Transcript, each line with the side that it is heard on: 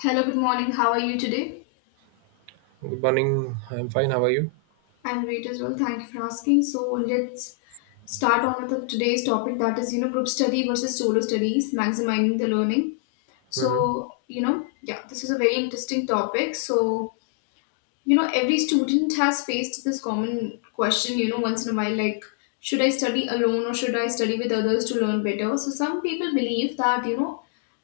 left: Hello, good morning. How are you today?
right: Good morning. I'm fine. How are you?
left: I'm great as well. Thank you for asking. So let's start on with today's topic, that is, group study versus solo studies, maximizing the learning. So,
right: Hmm.
left: this is a very interesting topic. So every student has faced this common question, once in a while, like should I study alone or should I study with others to learn better? So some people believe that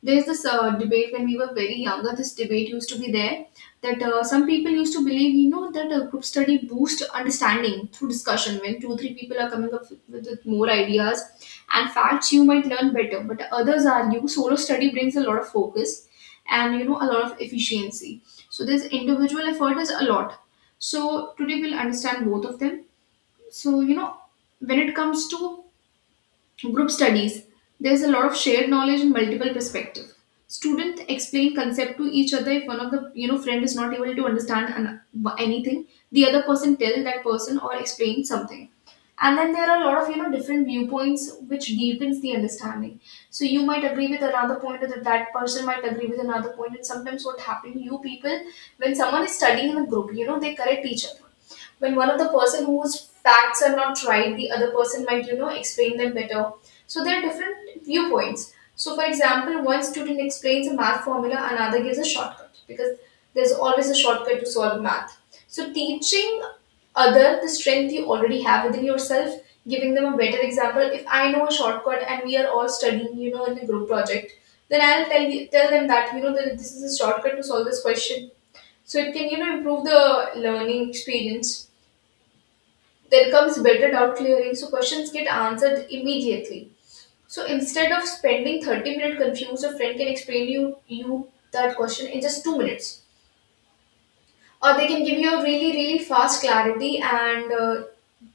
left: there's this debate. When we were very younger, this debate used to be there, that some people used to believe, that group study boosts understanding through discussion. When 2 3 people are coming up with more ideas and facts, you might learn better, but others argue solo study brings a lot of focus and a lot of efficiency. So this individual effort is a lot. So today we'll understand both of them. So when it comes to group studies, there's a lot of shared knowledge and multiple perspective. Students explain concept to each other. If one of the friend is not able to understand anything, the other person tell that person or explain something. And then there are a lot of different viewpoints which deepens the understanding. So you might agree with another point, or that person might agree with another point. And sometimes what happens, you people, when someone is studying in a group, they correct each other. When one of the person whose facts are not right, the other person might explain them better. So there are different viewpoints. So for example, one student explains a math formula, another gives a shortcut, because there's always a shortcut to solve math. So teaching other the strength you already have within yourself, giving them a better example. If I know a shortcut and we are all studying, in a group project, then tell them that that this is a shortcut to solve this question. So it can improve the learning experience. There comes better doubt clearing, so questions get answered immediately. So instead of spending 30 minutes confused, a friend can you that question in just 2 minutes. Or they can give you a really, really fast clarity, and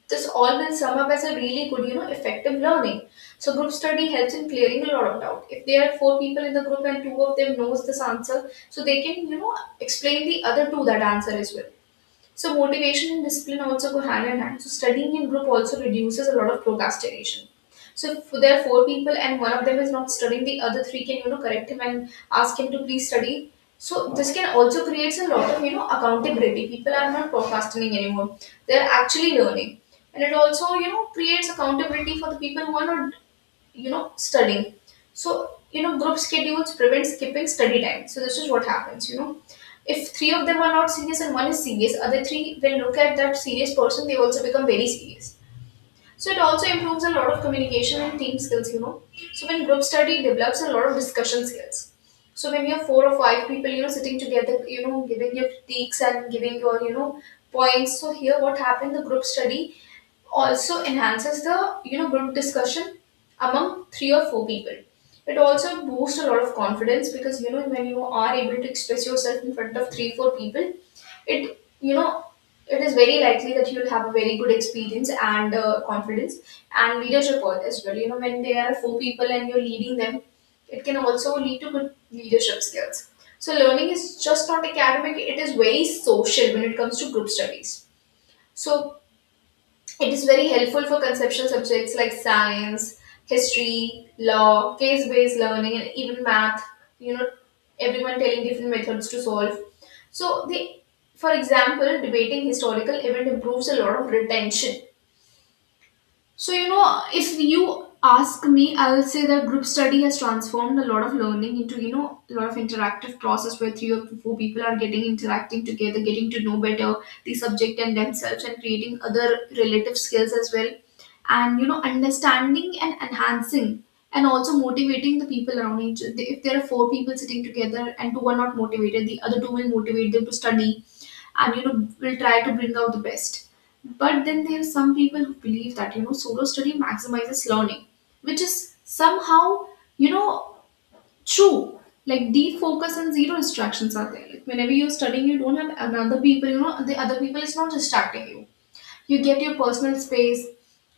left: this all will sum up as a really good, effective learning. So group study helps in clearing a lot of doubt. If there are four people in the group and two of them knows this answer, so they can, explain the other two that answer as well. So motivation and discipline also go hand in hand. So studying in group also reduces a lot of procrastination. So if there are four people and one of them is not studying, the other three can correct him and ask him to please study. So this can also creates a lot of accountability. People are not procrastinating anymore; they are actually learning, and it also creates accountability for the people who are not studying. So group schedules prevent skipping study time. So this is what happens, if three of them are not serious and one is serious, other three will look at that serious person, they also become very serious. So it also improves a lot of communication and team skills, So when group study develops a lot of discussion skills. So when you have four or five people, sitting together, giving your critiques and giving your, points. So here what happened, the group study also enhances the, group discussion among three or four people. It also boosts a lot of confidence, because when you are able to express yourself in front of three, four people, it it is very likely that you'll have a very good experience and confidence and leadership all as well. You know when there are four people and you're leading them, it can also lead to good leadership skills. So learning is just not academic, it is very social when it comes to group studies. So it is very helpful for conceptual subjects like science, history, law, case based learning, and even math. You know, everyone telling different methods to solve. So, the for example, debating historical event improves a lot of retention. So, if you ask me, I'll say that group study has transformed a lot of learning into, a lot of interactive process where three or four people are getting interacting together, getting to know better the subject and themselves, and creating other relative skills as well. And, understanding and enhancing and also motivating the people around each. If there are four people sitting together and two are not motivated, the other two will motivate them to study, and will try to bring out the best. But then there are some people who believe that solo study maximizes learning, which is somehow, you know true. Like defocus and zero distractions are there, like whenever you're studying you don't have another people, the other people is not distracting you. You get your personal space.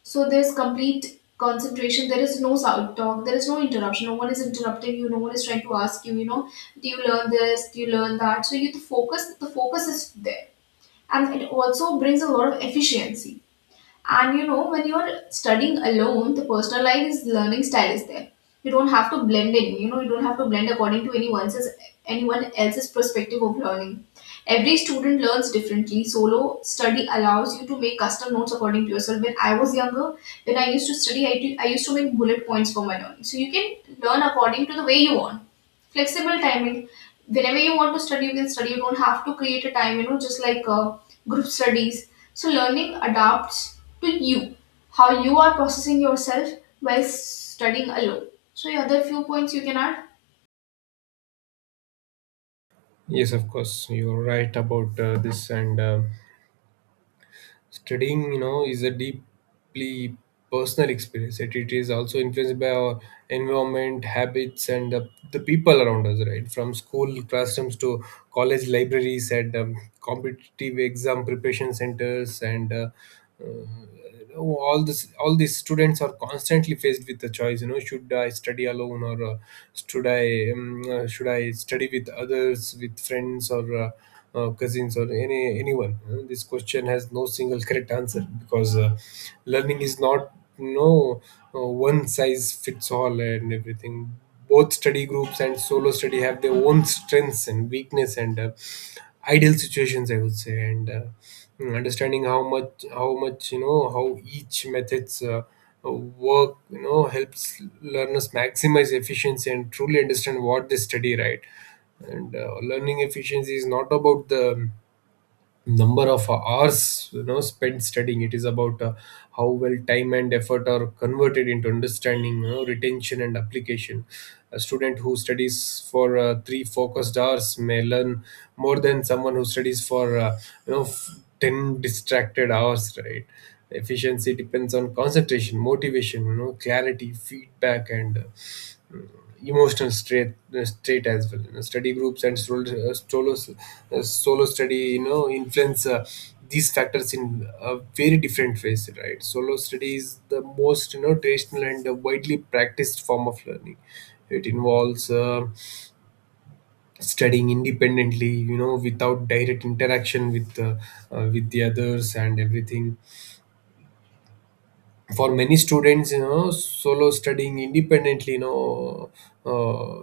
left: So there's complete concentration. There is no side talk. There is no interruption. No one is interrupting you. No one is trying to ask you. Do you learn this? Do you learn that? So you the focus. The focus is there, and it also brings a lot of efficiency. And when you're studying alone, the personalized learning style is there. You don't have to blend in. You don't have to blend according to anyone else's perspective of learning. Every student learns differently. Solo study allows you to make custom notes according to yourself. When I was younger, when I used to study, I used to make bullet points for my learning. So you can learn according to the way you want. Flexible timing, whenever you want to study you can study. You don't have to create a time, just like group studies. So learning adapts to you, how you are processing yourself while studying alone. So yeah, there are few points you can add.
right: Yes, of course. You're right about this. And Studying, you know, is a deeply personal experience. It is also influenced by our environment, habits, and the people around us, right? From school classrooms to college libraries and competitive exam preparation centers and you know, all these students are constantly faced with the choice, you know, should I study alone, or should i um, should I study with others, with friends, or cousins or anyone, you know. This question has no single correct answer because learning is not, you know, one size fits all and everything. Both study groups and solo study have their own strengths and weakness and ideal situations, I would say. Understanding how much you know how each methods work, you know, helps learners maximize efficiency and truly understand what they study, right? and Learning efficiency is not about the number of hours, you know, spent studying. It is about how well time and effort are converted into understanding, you know, retention and application. A student who studies for three focused hours may learn more than someone who studies for 10 distracted hours, right? Efficiency depends on concentration, motivation, you know, clarity, feedback, and emotional straight state as well. You know, study groups and solo study, you know, influence these factors in a very different ways, right? Solo study is the most, you know, traditional and widely practiced form of learning. It involves studying independently, you know, without direct interaction with the others and everything. For many students, you know, solo studying independently, you know, uh,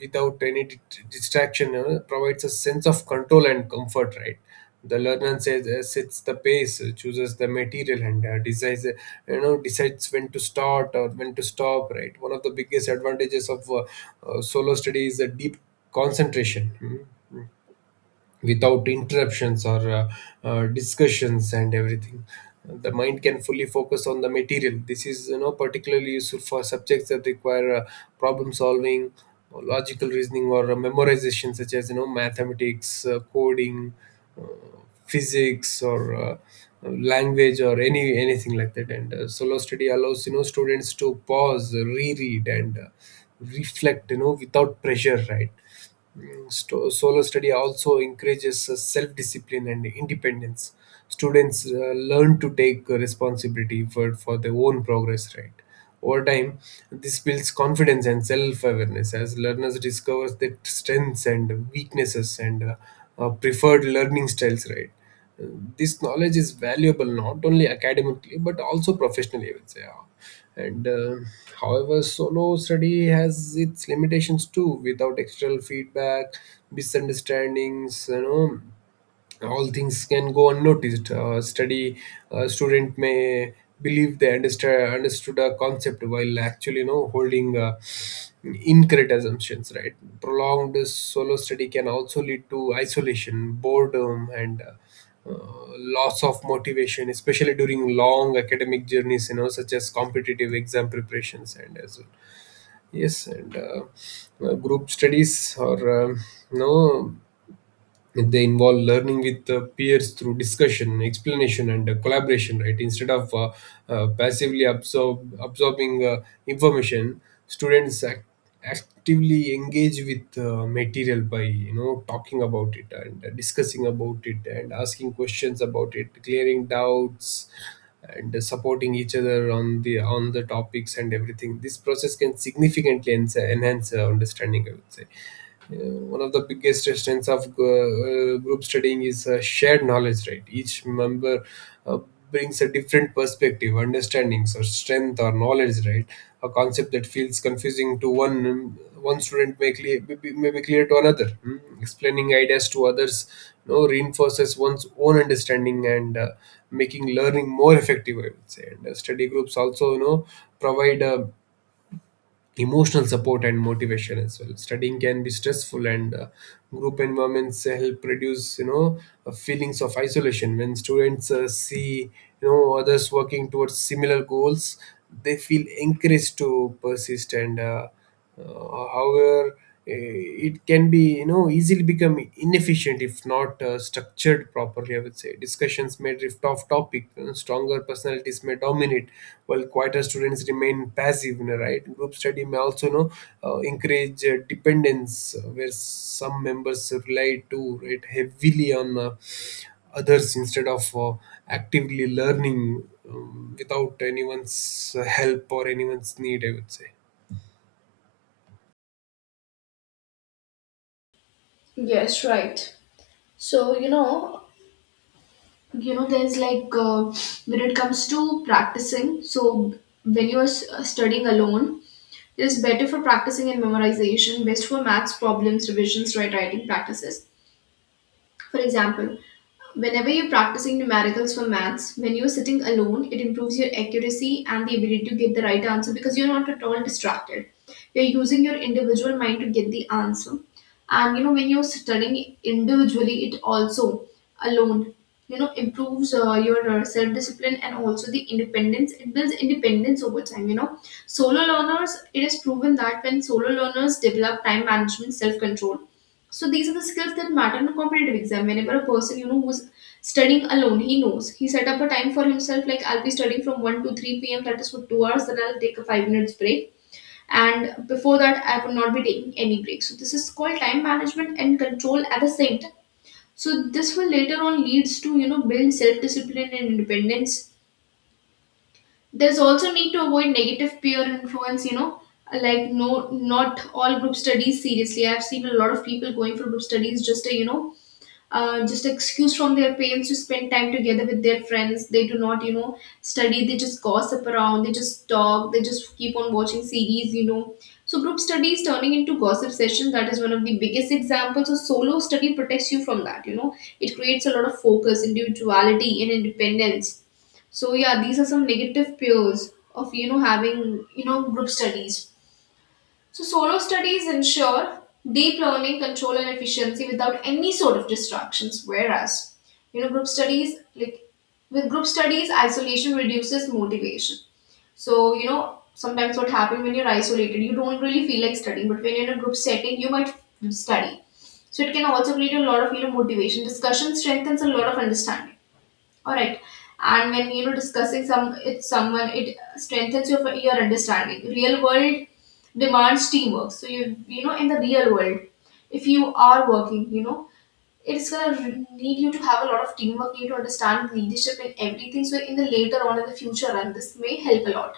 right: without any distraction, you know, provides a sense of control and comfort, right? The learner says sets the pace, chooses the material, and decides, decides when to start or when to stop, right? One of the biggest advantages of solo study is the deep concentration. Hmm. Without interruptions or discussions and everything, the mind can fully focus on the material. This is, you know, particularly useful for subjects that require problem solving or logical reasoning or memorization, such as, you know, mathematics, coding, uh, physics, or language or anything like that. And Solo study allows, you know, students to pause, reread, and reflect, you know, without pressure, right? Solo study also encourages self-discipline and independence. Students learn to take responsibility for their own progress, right? Over time, this builds confidence and self-awareness as learners discover their strengths and weaknesses and preferred learning styles, right? This knowledge is valuable not only academically but also professionally, I would say. Yeah. and However, solo study has its limitations too. Without external feedback, misunderstandings, you know, all things can go unnoticed. Study Student may believe they understand understood a concept while actually, you know, holding incorrect assumptions. Right, prolonged solo study can also lead to isolation, boredom, and loss of motivation, especially during long academic journeys, you know, such as competitive exam preparations and as well. Yes, and group studies or you know they involve learning with peers through discussion, explanation, and collaboration, right? Instead of absorbing information, students act- actively engage with material by, you know, talking about it and discussing about it and asking questions about it, clearing doubts, and supporting each other on the topics and everything. This process can significantly enhance understanding, I would say. One of the biggest strengths of group studying is shared knowledge, right? Each member uh, brings a different perspective, understandings, or strength, or knowledge, right? A concept that feels confusing to one student may be clear to another. Mm. Explaining ideas to others, you know, reinforces one's own understanding and making learning more effective, I would say. And Study groups also, you know, provide a emotional support and motivation as well. Studying can be stressful, and group environments help reduce, you know, feelings of isolation. When students see, you know, others working towards similar goals, they feel encouraged to persist and however, it can be, you know, easily become inefficient if not structured properly, I would say. Discussions may drift off topic. Stronger personalities may dominate, while quieter students remain passive, you know, right? Group study may also, you know, encourage dependence, where some members rely too right heavily on others instead of actively learning, without anyone's help or anyone's need, I would say.
left: Yes, right. So, there's like when it comes to practicing, so when studying alone, it is better for practicing and memorization, best for maths problems, revisions, right, writing practices. For example, whenever you're practicing numericals for maths, when you're sitting alone, it improves your accuracy and the ability to get the right answer, because you're not at all distracted. You're using your individual mind to get the answer. And when you're studying individually, it also alone, improves your self discipline and also the independence. It builds independence over time, Solo learners, it is proven that when solo learners develop time management, self control, so these are the skills that matter in a competitive exam. Whenever a person, who's studying alone, he knows he set up a time for himself. Like I'll be studying from one to three p.m. That is for 2 hours. Then I'll take a 5 minutes break, and before that I will not be taking any break. So this is called time management and control at the same time. So this will later on leads to build self discipline and independence. There's also need to avoid negative peer influence. Like no, not all group studies seriously. I've seen a lot of people going for group studies just to just excuse from their parents to spend time together with their friends. They do not, study. They just gossip around. They just talk. They just keep on watching series, So group study is turning into gossip session. That is one of the biggest examples. So solo study protects you from that. It creates a lot of focus, individuality, and independence. So yeah, these are some negative peers of having group studies. So, solo studies ensure deep learning, control, and efficiency without any sort of distractions. Whereas, group studies, like with group studies, isolation reduces motivation. So, sometimes what happens when you're isolated, you don't really feel like studying, but when you're in a group setting, you might study. So, it can also create a lot of, motivation. Discussion strengthens a lot of understanding. All right. And when discussing some it's someone, it strengthens your understanding. Real world demands teamwork. So you know in the real world, if you are working, you know it's gonna need you to have a lot of teamwork. You need to understand leadership and everything. So in the later on in the future, and this may help a lot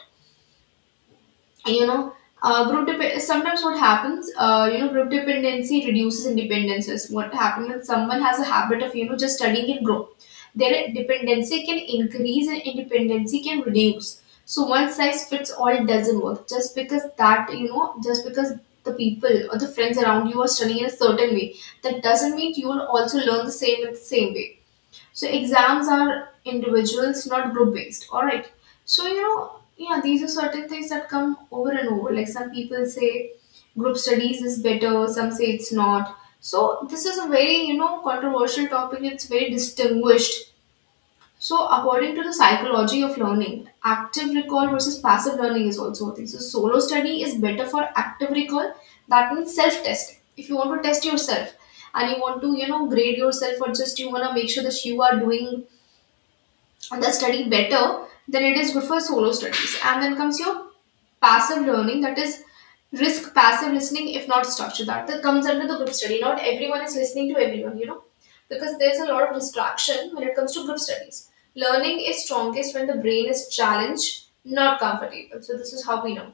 left: you know sometimes what happens you know group dependency reduces independences what happens when someone has a habit of you know just studying in group their dependency can increase and independency can reduce so one size fits all doesn't work just because that you know just because the people or the friends around you are studying in a certain way that doesn't mean you will also learn the same in the same way so exams are individuals, not group based. All right. So you know, yeah, these are certain things that come over and over. Like some people say group studies is better, some say it's not. So this is a very, you know, controversial topic. It's very distinguished. So according to the psychology of learning, active recall versus passive learning is also a thing. So solo study is better for active recall. That means self-testing. If you want to test yourself and you want to, you know, grade yourself or just you want to make sure that you are doing the study better, then it is good for solo studies. And then comes your passive learning, that is risk passive listening, if not structured. That comes under the group study. Not everyone is listening to everyone, you know, because there's a lot of distraction when it comes to group studies. Learning is strongest when the brain is challenged, not comfortable. So, this is how we know.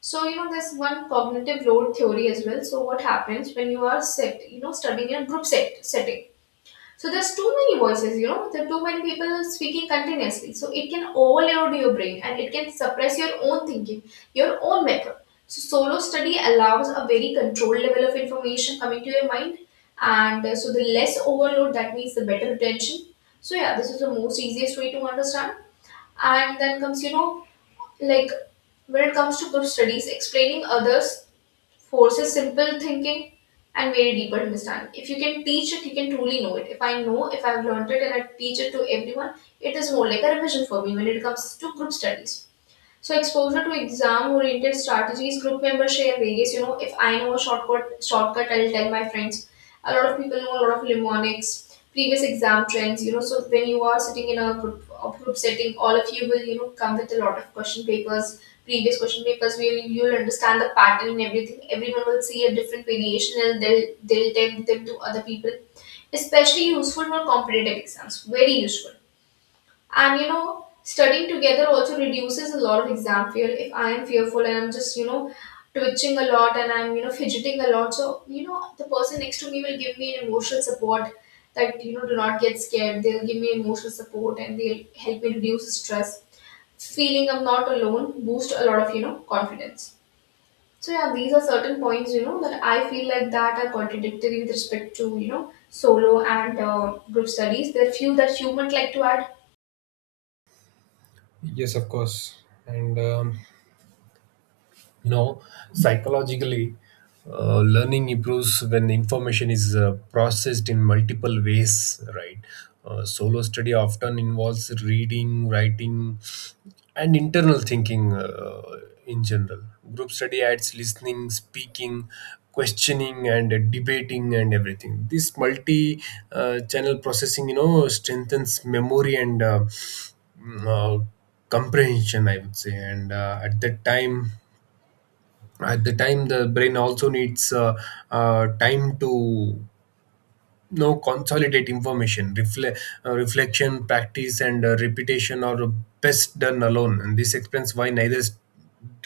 left: So, you know, there's one cognitive load theory as well. So, what happens when you are set, you know, studying in a group setting? So there's too many voices, you know, there are too many people speaking continuously. So it can overload your brain and it can suppress your own thinking, your own method. So solo study allows a very controlled level of information coming to your mind. And so the less overload, that means the better retention. So yeah, this is the most easiest way to understand. And then comes, you know, like when it comes to group studies, explaining others forces simple thinking and very deeper understanding. If you can teach it, you can truly know it. If I know, if I've learned it and I teach it to everyone, it is more like a revision for me when it comes to group studies. So exposure to exam-oriented strategies, group members share various, you know, if I know a shortcut, I'll tell my friends. A lot of people know a lot of mnemonics, previous exam trends, you know, so when you are sitting in a group setting, all of you will, you know, come with a lot of question papers, previous question papers, where you'll understand the pattern and everything. Everyone will see a different variation and they'll tell them to other people. Especially useful for competitive exams, very useful. And you know, studying together also reduces a lot of exam fear. If I am fearful and I'm just, you know, twitching a lot and I'm, you know, fidgeting a lot, so, you know, the person next to me will give me an emotional support that, you know, do not get scared. They'll give me emotional support and they'll help me reduce stress. Feeling I'm not alone boost a lot of, you know, confidence. So yeah, these are certain points, you know, that I feel like that are contradictory with respect to, you know, solo and group studies. There are few that you might like to add.
right: Yes, of course. And You know, psychologically, learning improves when information is processed in multiple ways, right? Solo study often involves reading, writing, and internal thinking, in general. Group study adds listening, speaking, questioning, and debating and everything. This multi- channel processing, you know, strengthens memory and mm, uh, comprehension, I would say. And at that time At the time, the brain also needs time to no consolidate information. Reflection, practice, and repetition are best done alone, and this explains why neither st-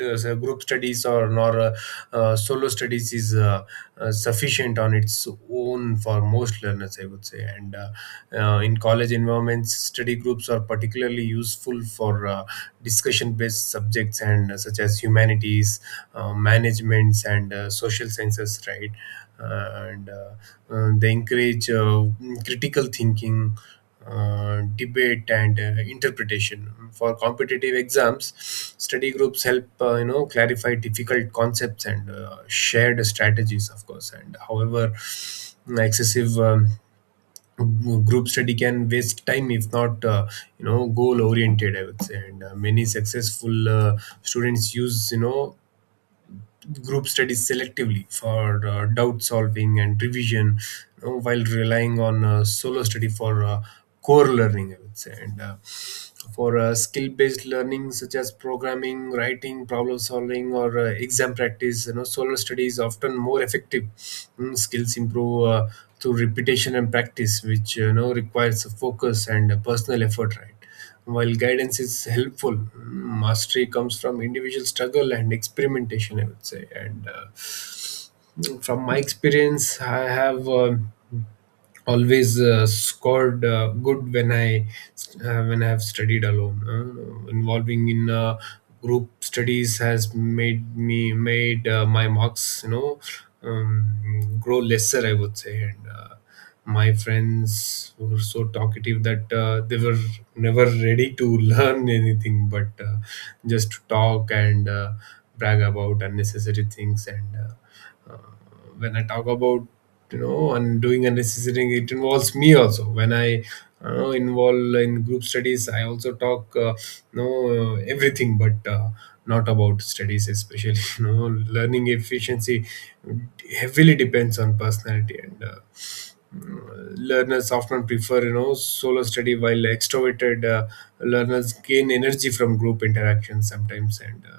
right: uh, group studies or nor solo studies is sufficient on its own for most learners, I would say. And In college environments, study groups are particularly useful for discussion based subjects and such as humanities, managements, and social sciences, right? And They encourage critical thinking, debate, and interpretation. Mm. For competitive exams, study groups help, you know, clarify difficult concepts and shared strategies, of course. And however, excessive group study can waste time if not you know goal oriented, I would say. And Many successful students use, you know, group studies selectively for doubt solving and revision, you know, while relying on solo study for core learning, I would say. And uh, for uh, skill based learning such as programming, writing, problem solving, or exam practice, you know, solo study is often more effective. Mm. Skills improve through repetition and practice, which, you know, requires focus and personal effort, right? While guidance is helpful, mastery comes from individual struggle and experimentation, I would say. And From my experience, I have always scored good when I have studied alone. Involving in group studies has made my marks, you know, grow lesser, I would say. And. My friends were so talkative that they were never ready to learn anything but just to talk and brag about unnecessary things, and when I talk about, you know, and doing unnecessary, it involves me also. When I involve in group studies, I also talk, no everything but not about studies especially. You know, learning efficiency heavily depends on personality and learners often prefer, you know, solo study, while extroverted learners gain energy from group interaction sometimes. and uh,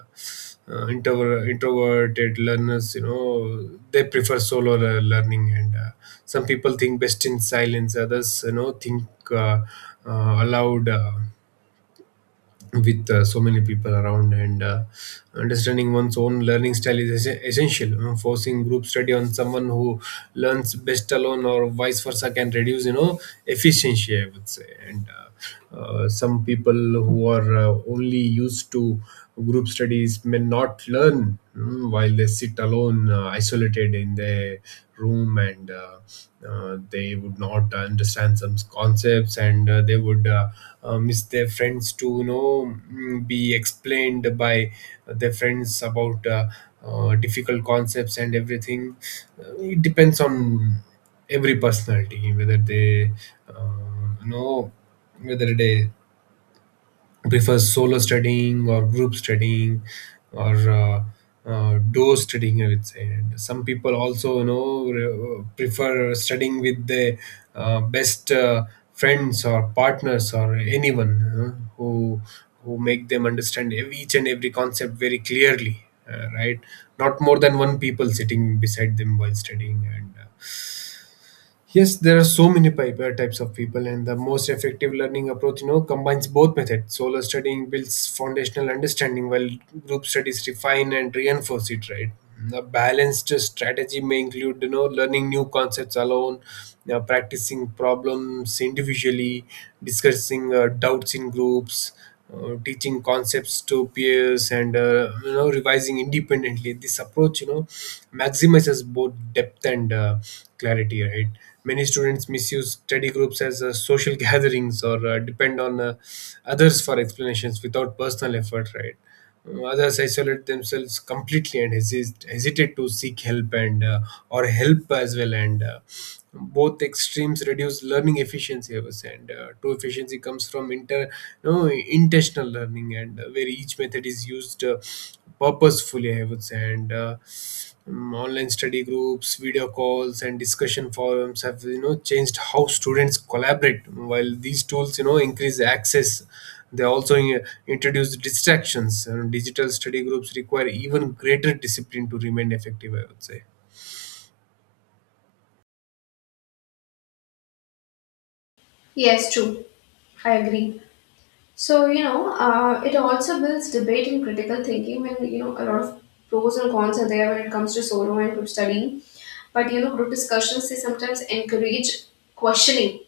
right: uh, introver- Introverted learners, you know, they prefer solo learning. And Some people think best in silence, others, you know, think uh, aloud, with so many people around. And Understanding one's own learning style is essential. Forcing group study on someone who learns best alone or vice versa can reduce, you know, efficiency, I would say. And Some people who are only used to group studies may not learn, while they sit alone, isolated in their room, and they would not understand some concepts, and they would miss their friends to, you know, be explained by their friends about difficult concepts and everything. It depends on every personality whether they you know whether they prefers solo studying or group studying, or duo studying, I would say. And some people also, you know, prefer studying with their best friends or partners or anyone who make them understand each and every concept very clearly, right? Not more than one people sitting beside them while studying, and yes, there are so many types of people, and the most effective learning approach, you know, combines both methods. Solo studying builds foundational understanding, while group studies refine and reinforce it. Right, a balanced strategy may include, learning new concepts alone, practicing problems individually, discussing doubts in groups, teaching concepts to peers, and revising independently. This approach, maximizes both depth and clarity, right? Many students misuse study groups as social gatherings or depend on others for explanations without personal effort, right? Others isolate themselves completely and hesitate to seek help and or help as well, and both extremes reduce learning efficiency, I was saying, and true efficiency comes from inter no intentional learning, and where each method is used purposefully, I would say, and online study groups, video calls, and discussion forums have, changed how students collaborate. While these tools, increase access, they also introduce distractions, and digital study groups require even greater discipline to remain effective, I would say.
left: Yes, true. I agree. So, you know, it also builds debate and critical thinking when, you know, a lot of pros and cons are there when it comes to solo and group studying. But, you know, group discussions, they sometimes encourage questioning,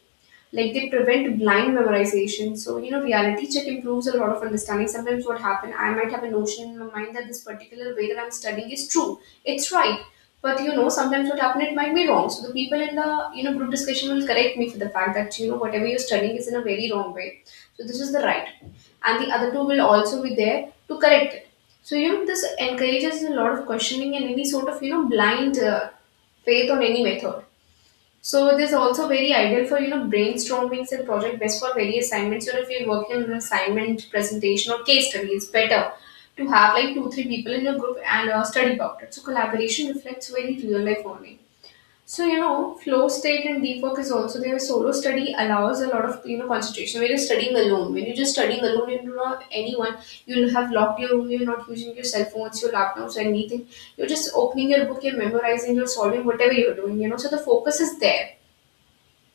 left: like they prevent blind memorization. So you know, reality check improves a lot of understanding. Sometimes what happen, I might have a notion in my mind that this particular way that I'm studying is true, it's right. But you know, sometimes what happened, it might be wrong. So the people in the, you know, group discussion will correct me for the fact that you know whatever you're studying is in a very wrong way, so this is the right. And the other two will also be there to correct it. So you know, this encourages a lot of questioning and any sort of you know blind faith on any method. So this is also very ideal for you know brainstormings and project based for various assignments. You know, if you're working on an assignment, presentation, or case study, it's better to have like 2 3 people in your group and study about it. So collaboration reflects very real life only. So you know, flow state and deep work is also there. Solo study allows a lot of you know concentration. When you're studying alone, when you're just studying alone, you do not anyone. You'll have locked your room. You're not using your cell phones, your laptops, anything. You're just opening your book. You're memorizing. You're solving whatever you're doing. You know, so the focus is there,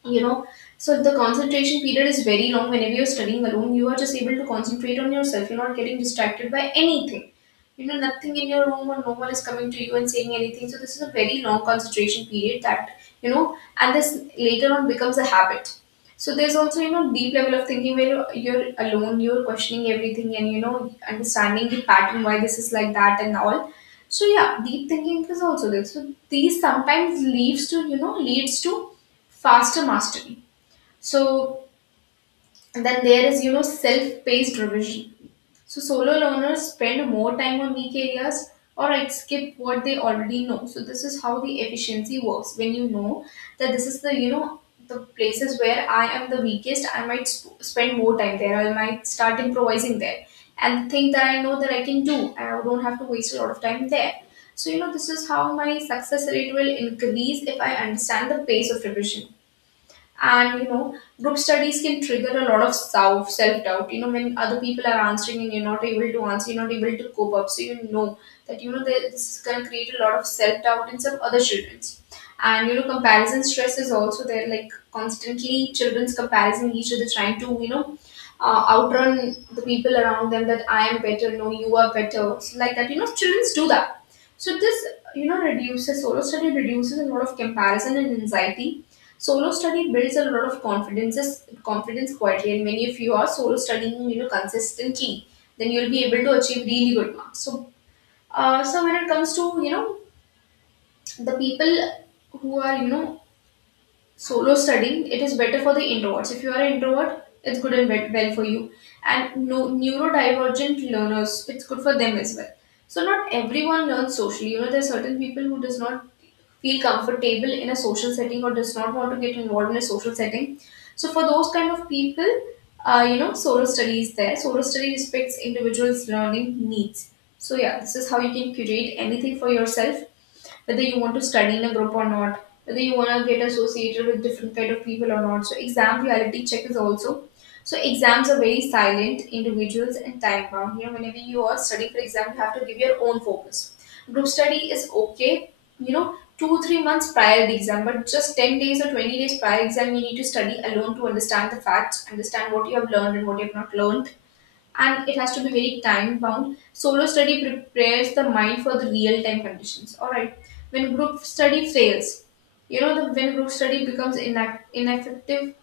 left: you know, so the concentration period is very long. Whenever you're studying alone, you are just able to concentrate on yourself, you're not getting distracted by anything. You know, nothing in your room or no one is coming to you and saying anything, so this is a very long concentration period that, you know, and this later on becomes a habit. So there's also, you know, deep level of thinking where you're alone, you're questioning everything and you know understanding the pattern why this is like that and all. So yeah, deep thinking is also there. So these sometimes leads to faster mastery. So then there is, you know, self-paced revision. So solo learners spend more time on weak areas or right, skip what they already know. So this is how the efficiency works. When you know that this is the, you know, the places where I am the weakest, I might spend more time there. I might start improvising there and think that I know that I can do. I don't have to waste a lot of time there. So, you know, this is how my success rate will increase if I understand the pace of revision. And you know, group studies can trigger a lot of self doubt. You know, when other people are answering and you're not able to answer, you're not able to cope up, so you know that this is going to create a lot of self doubt in some other childrens. And you know, comparison stress is also there, like constantly children's comparing each other, trying to, you know, outrun the people around them that I am better, no you are better. So like that, you know, childrens do that. So this, you know, reduces, solo study reduces a lot of comparison and anxiety. Solo study builds a lot of confidence quietly, and when if you are solo studying, you know, consistently, then you'll be able to achieve really good marks. So so when it comes to you know the people who are you know solo studying, it is better for the introverts. If you are an introvert, it's good and well for you. And no, neurodivergent learners, it's good for them as well. So not everyone learns socially. You know, there are certain people who does not feel comfortable in a social setting or does not want to get involved in a social setting. So for those kind of people, you know, solo study is there. Solo study respects individuals' learning needs. So yeah, this is how you can curate anything for yourself, whether you want to study in a group or not, whether you want to get associated with different kind of people or not. So exam reality check is also, so exams are very silent, individuals and time bound. You know, whenever you are studying for exam, you have to give your own focus. Group study is okay, you know, 2 3 months prior the exam, but just 10 days or 20 days prior exam, you need to study alone to understand the facts, understand what you have learned and what you have not learned, and it has to be very time bound. Solo study prepares the mind for the real time conditions. All right. When group study fails, you know the when group study becomes ineffective.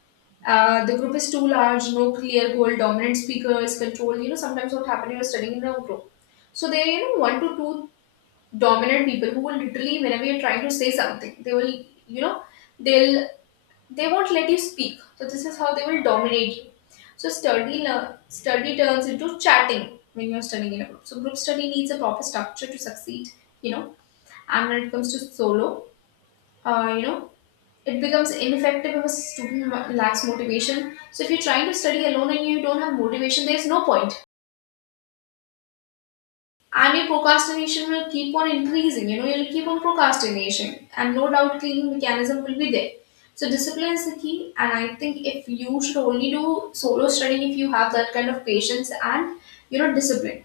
left: The group is too large, no clear goal, dominant speakers, control. You know, sometimes what happens, you're studying in a group. So there are you know one to two dominant people who will literally whenever you're trying to say something they will you know they'll they won't let you speak. So this is how they will dominate you. So study turns into chatting when you're studying in a group. So group study needs a proper structure to succeed, you know. And when it comes to solo, you know, it becomes ineffective if a student lacks motivation. So if you're trying to study alone and you don't have motivation, there's no point. I mean, procrastination will keep on increasing. You know, you'll keep on procrastination, and no doubt, cleaning mechanism will be there. So, discipline is the key, and I think if you should only do solo studying if you have that kind of patience and you know discipline.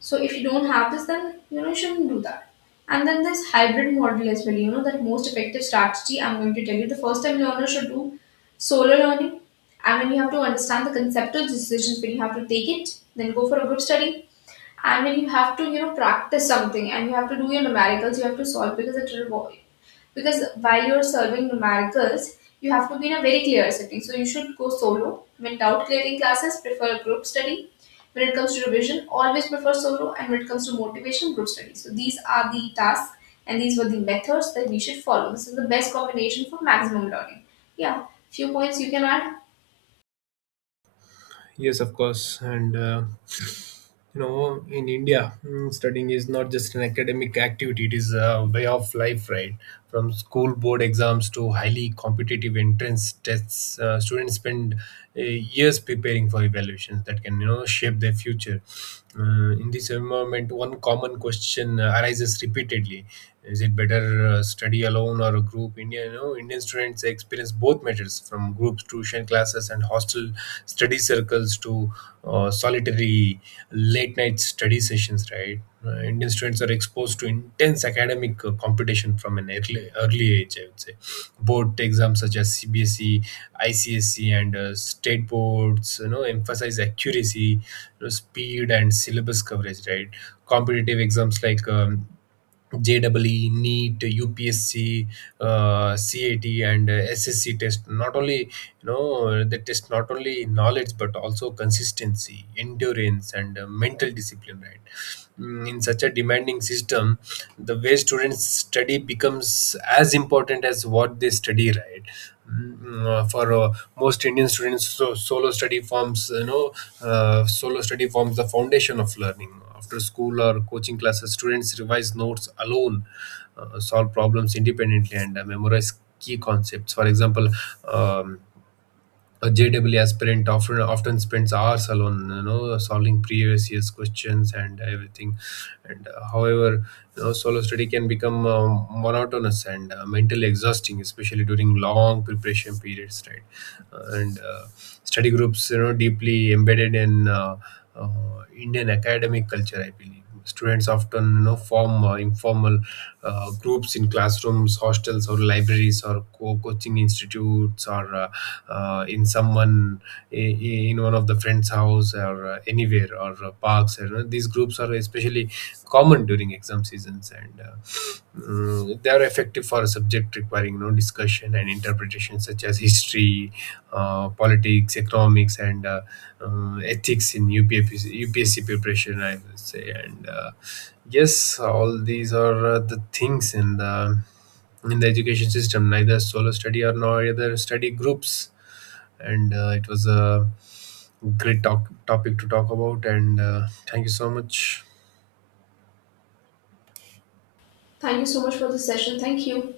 left: So, if you don't have this, then you know you shouldn't do that. And then this hybrid model as well. You know that most effective strategy. I'm going to tell you the first time learner should do solo learning. And mean, you have to understand the concept of decisions, when you have to take it, then go for a group study. And when you have to, you know, practice something and you have to do your numericals, you have to solve, because it because while you're solving numericals, you have to be in a very clear setting. So you should go solo. When doubt clearing classes, prefer group study. When it comes to revision, always prefer solo. And when it comes to motivation, group study. So these are the tasks and these were the methods that we should follow. This is the best combination for maximum learning. Yeah, few points you can add.
right: Yes, of course, and you know, in India, studying is not just an academic activity, it is a way of life, right? From school board exams to highly competitive entrance tests, students spend years preparing for evaluations that can, you know, shape their future. Uh, in this environment, one common question arises repeatedly. Is it better study alone or a group? India, you know, Indian students experience both methods, from groups, tuition classes, and hostel study circles to solitary late night study sessions, right? Indian students are exposed to intense academic competition from an early age, I would say. Board exams such as CBSE, ICSE, and state boards, you know, emphasize accuracy, you know, speed, and syllabus coverage, right? Competitive exams like JEE, NEET, UPSC, CAT, and SSC test. Not only you know they test not only knowledge but also consistency, endurance, and mental discipline. Right. In such a demanding system, the way students study becomes as important as what they study. Right. For most Indian students, solo study forms the foundation of learning. After school or coaching classes, students revise notes alone, solve problems independently, and memorize key concepts. For example. Um, a JEE aspirant often spends hours alone, you know, solving previous year's questions and everything. And however, you know, solo study can become monotonous and mentally exhausting, especially during long preparation periods, right? And study groups, you know, deeply embedded in uh, Indian academic culture, I believe. Students often, you know, form informal groups in classrooms, hostels, or libraries, or coaching institutes, or in someone i- in one of the friends house, or anywhere, or parks, you know. These groups are especially common during exam seasons, and they are effective for a subject requiring, you know, discussion and interpretation, such as history, politics, economics, and ethics in UPSC preparation, I would say. And yes, all these are the things in the education system. Neither solo study or nor other study groups. And it was a great talk, topic to talk about. And thank you so much.
left: Thank you so much for this session. Thank you.